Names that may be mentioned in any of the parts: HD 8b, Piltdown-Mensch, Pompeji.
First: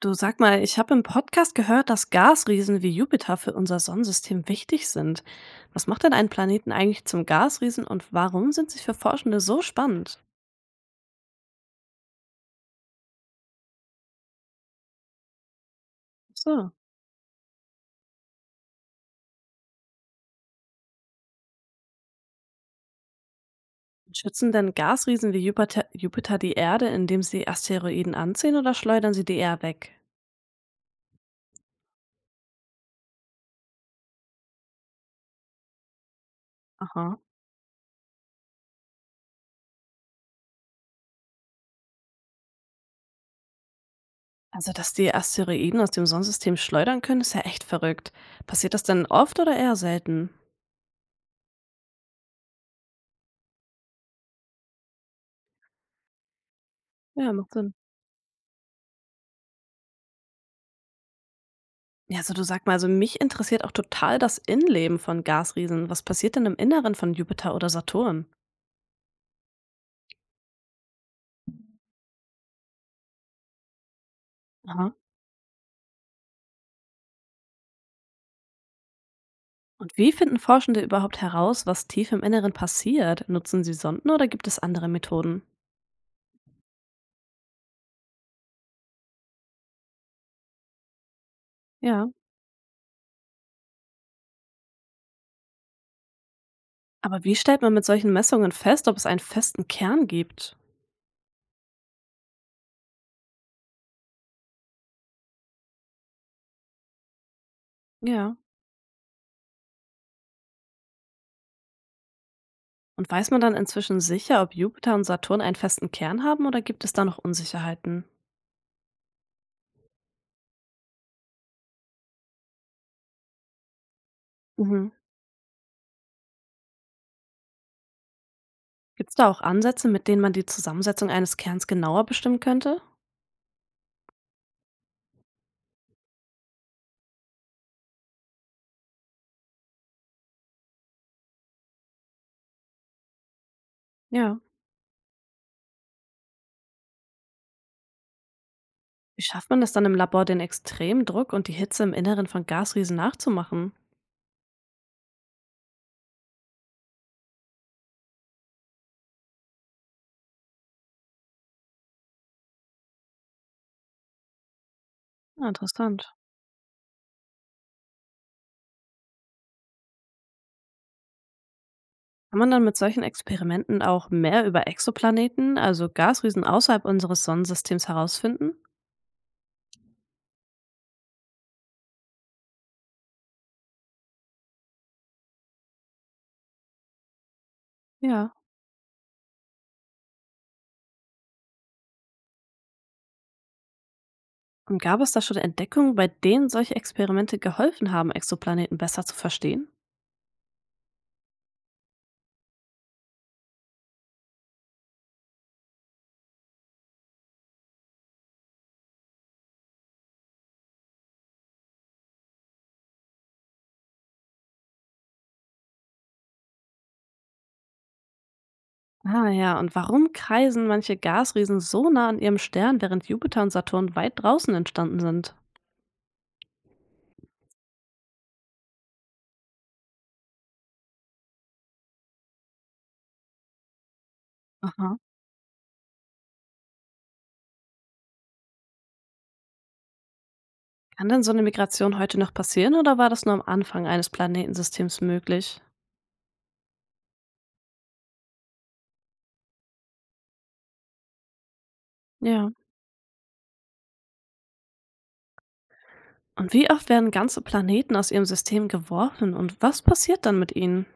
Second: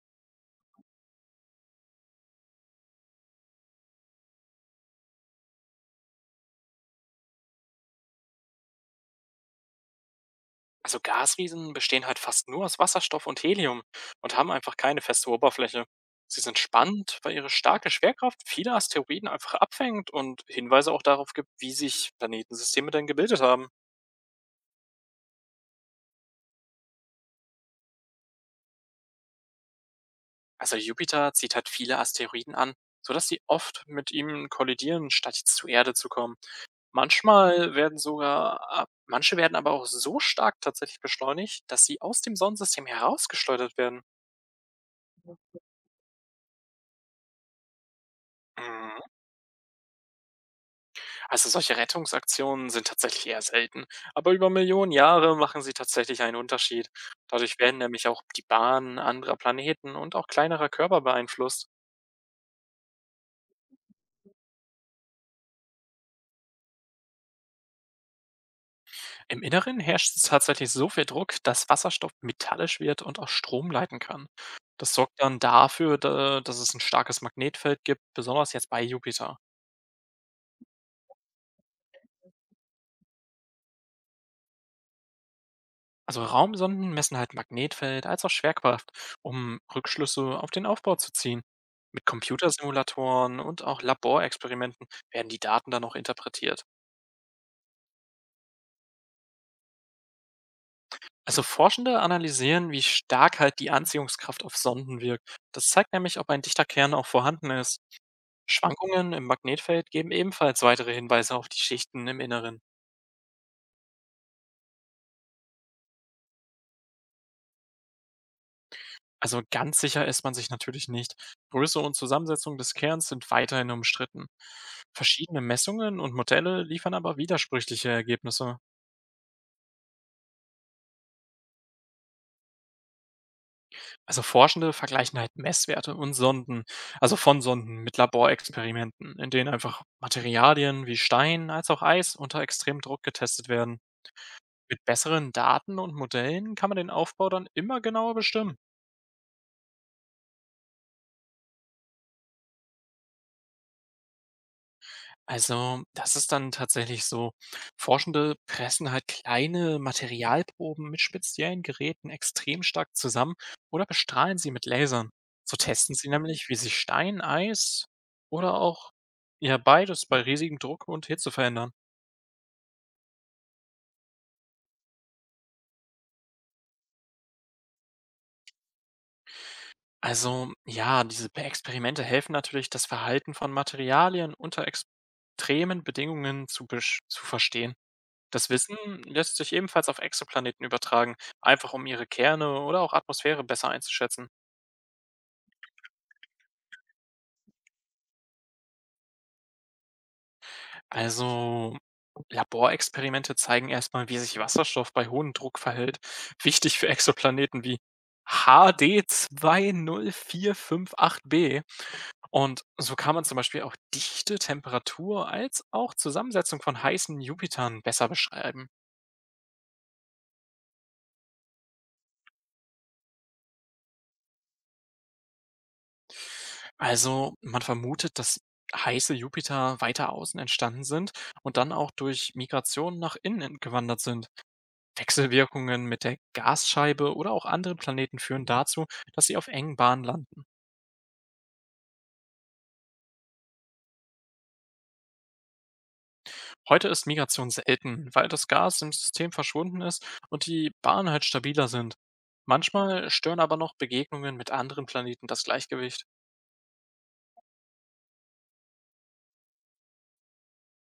Du sag mal, ich habe im Podcast gehört, dass Gasriesen wie Jupiter für unser Sonnensystem wichtig sind. Was macht denn einen Planeten eigentlich zum Gasriesen und warum sind sie für Forschende so spannend? Also Gasriesen bestehen halt fast nur aus Wasserstoff und Helium und haben einfach keine feste Oberfläche. Sie sind So. spannend, weil ihre starke Schwerkraft viele Asteroiden einfach abfängt und Hinweise auch darauf gibt, wie sich Planetensysteme denn gebildet haben. Schützen denn Gasriesen wie Jupiter, die Erde, indem sie Asteroiden anziehen oder schleudern sie die eher weg? Also Jupiter zieht halt viele Asteroiden an, sodass sie oft mit ihm kollidieren, statt jetzt zur Erde zu kommen. Aha. Manchmal werden sogar, manche werden aber auch so stark tatsächlich beschleunigt, dass sie aus dem Sonnensystem herausgeschleudert werden. Also, dass die Asteroiden aus dem Sonnensystem schleudern können, ist ja echt verrückt. Passiert das denn oft oder eher selten? Also solche Rettungsaktionen sind tatsächlich eher selten, aber über Millionen Jahre machen sie tatsächlich einen Unterschied. Ja, macht Dadurch Sinn. werden nämlich auch die Bahnen anderer Planeten und auch kleinerer Körper beeinflusst. Ja, also du sag mal, also mich interessiert auch total das Innenleben von Gasriesen. Was passiert denn im Inneren von Jupiter oder Saturn? Im Inneren herrscht tatsächlich so viel Druck, dass Wasserstoff metallisch wird und auch Strom leiten kann. Das Aha. sorgt dann dafür, dass es ein starkes Magnetfeld gibt, besonders jetzt bei Jupiter. Und wie finden Forschende überhaupt heraus, was tief im Inneren passiert? Nutzen sie Sonden oder gibt es andere Methoden? Also Raumsonden messen halt Magnetfeld als auch Schwerkraft, um Rückschlüsse auf den Aufbau zu ziehen. Mit Ja. Computersimulatoren und auch Laborexperimenten werden die Daten dann noch interpretiert. Aber wie stellt man mit solchen Messungen fest, ob es einen festen Kern gibt? Also Forschende analysieren, wie stark halt die Anziehungskraft auf Sonden wirkt. Das zeigt nämlich, ob ein dichter Kern auch vorhanden ist. Ja. Schwankungen im Magnetfeld geben ebenfalls weitere Hinweise auf die Schichten im Inneren. Und weiß man dann inzwischen sicher, ob Jupiter und Saturn einen festen Kern haben oder gibt es da noch Unsicherheiten? Also ganz sicher ist man sich natürlich nicht. Größe und Zusammensetzung des Kerns sind weiterhin umstritten. Mhm. Verschiedene Messungen und Modelle liefern aber widersprüchliche Ergebnisse. Gibt es da auch Ansätze, mit denen man die Zusammensetzung eines Kerns genauer bestimmen könnte? Also Forschende vergleichen halt Messwerte und Sonden, also von Sonden mit Laborexperimenten, in denen einfach Materialien wie Stein als auch Eis unter extremem Druck getestet werden. Ja. Mit besseren Daten und Modellen kann man den Aufbau dann immer genauer bestimmen. Wie schafft man es dann im Labor, den extremen Druck und die Hitze im Inneren von Gasriesen nachzumachen? Also, das ist dann tatsächlich so. Forschende pressen halt kleine Materialproben mit speziellen Geräten extrem stark zusammen oder bestrahlen sie mit Lasern. Ah, So testen interessant. sie nämlich, wie sich Stein, Eis oder auch ja beides bei riesigem Druck und Hitze verändern. Kann man dann mit solchen Experimenten auch mehr über Exoplaneten, also Gasriesen außerhalb unseres Sonnensystems herausfinden? Also, ja, diese Experimente helfen natürlich, das Verhalten von Materialien unter extremen Bedingungen zu verstehen. Ja. Das Wissen lässt sich ebenfalls auf Exoplaneten übertragen, einfach um ihre Kerne oder auch Atmosphäre besser einzuschätzen. Und gab es da schon Entdeckungen, bei denen solche Experimente geholfen haben, Exoplaneten besser zu verstehen? Also Laborexperimente zeigen erstmal, wie sich Wasserstoff bei hohem Druck verhält. Wichtig für Exoplaneten wie HD 8b. Und so kann man zum Beispiel auch Dichte, Temperatur als auch Zusammensetzung von heißen Jupitern besser beschreiben. Ah ja, und warum kreisen manche Gasriesen so nah an ihrem Stern, während Jupiter und Saturn weit draußen entstanden sind? Also, man vermutet, dass heiße Jupiter weiter außen entstanden sind und dann auch durch Migration nach innen gewandert sind. Aha. Wechselwirkungen mit der Gasscheibe oder auch anderen Planeten führen dazu, dass sie auf engen Bahnen landen. Kann denn so eine Migration heute noch passieren oder war das nur am Anfang eines Planetensystems möglich? Heute ist Migration selten, weil das Gas im System verschwunden ist und die Bahnen halt stabiler sind. Ja. Manchmal stören aber noch Begegnungen mit anderen Planeten das Gleichgewicht. Und wie oft werden ganze Planeten aus ihrem System geworfen und was passiert dann mit ihnen?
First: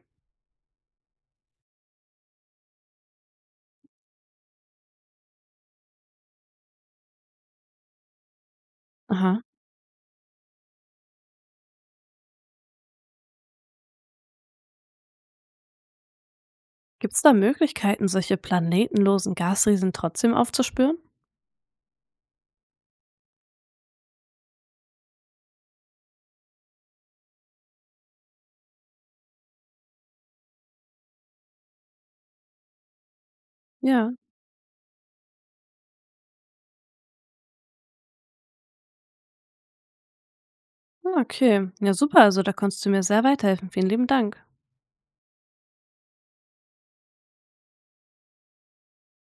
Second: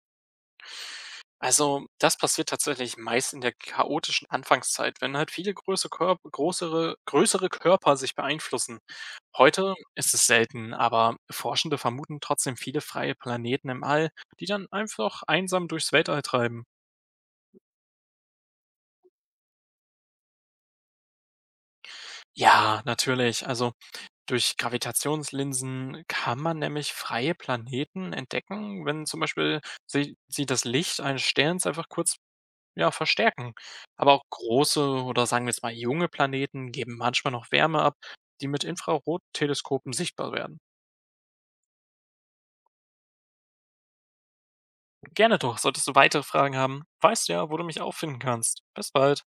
Also, das passiert tatsächlich meist in der chaotischen Anfangszeit, wenn halt viele große größere Körper sich beeinflussen. Aha. Heute ist es selten, aber Forschende vermuten trotzdem viele freie Planeten im All, die dann einfach einsam durchs Weltall treiben. Gibt es da Möglichkeiten, solche planetenlosen Gasriesen trotzdem aufzuspüren? Ja, natürlich. Also durch Gravitationslinsen kann man nämlich freie Planeten entdecken, wenn zum Beispiel sie das Licht eines Sterns einfach kurz ja verstärken. Ja. Aber auch große oder sagen wir jetzt mal junge Planeten geben manchmal noch Wärme ab, die mit Infrarotteleskopen sichtbar werden. Ah, okay. Ja, super. Also, da konntest du mir sehr weiterhelfen. Vielen lieben Dank. Gerne doch, solltest du weitere Fragen haben, weißt du ja, wo du mich auffinden kannst. Bis bald.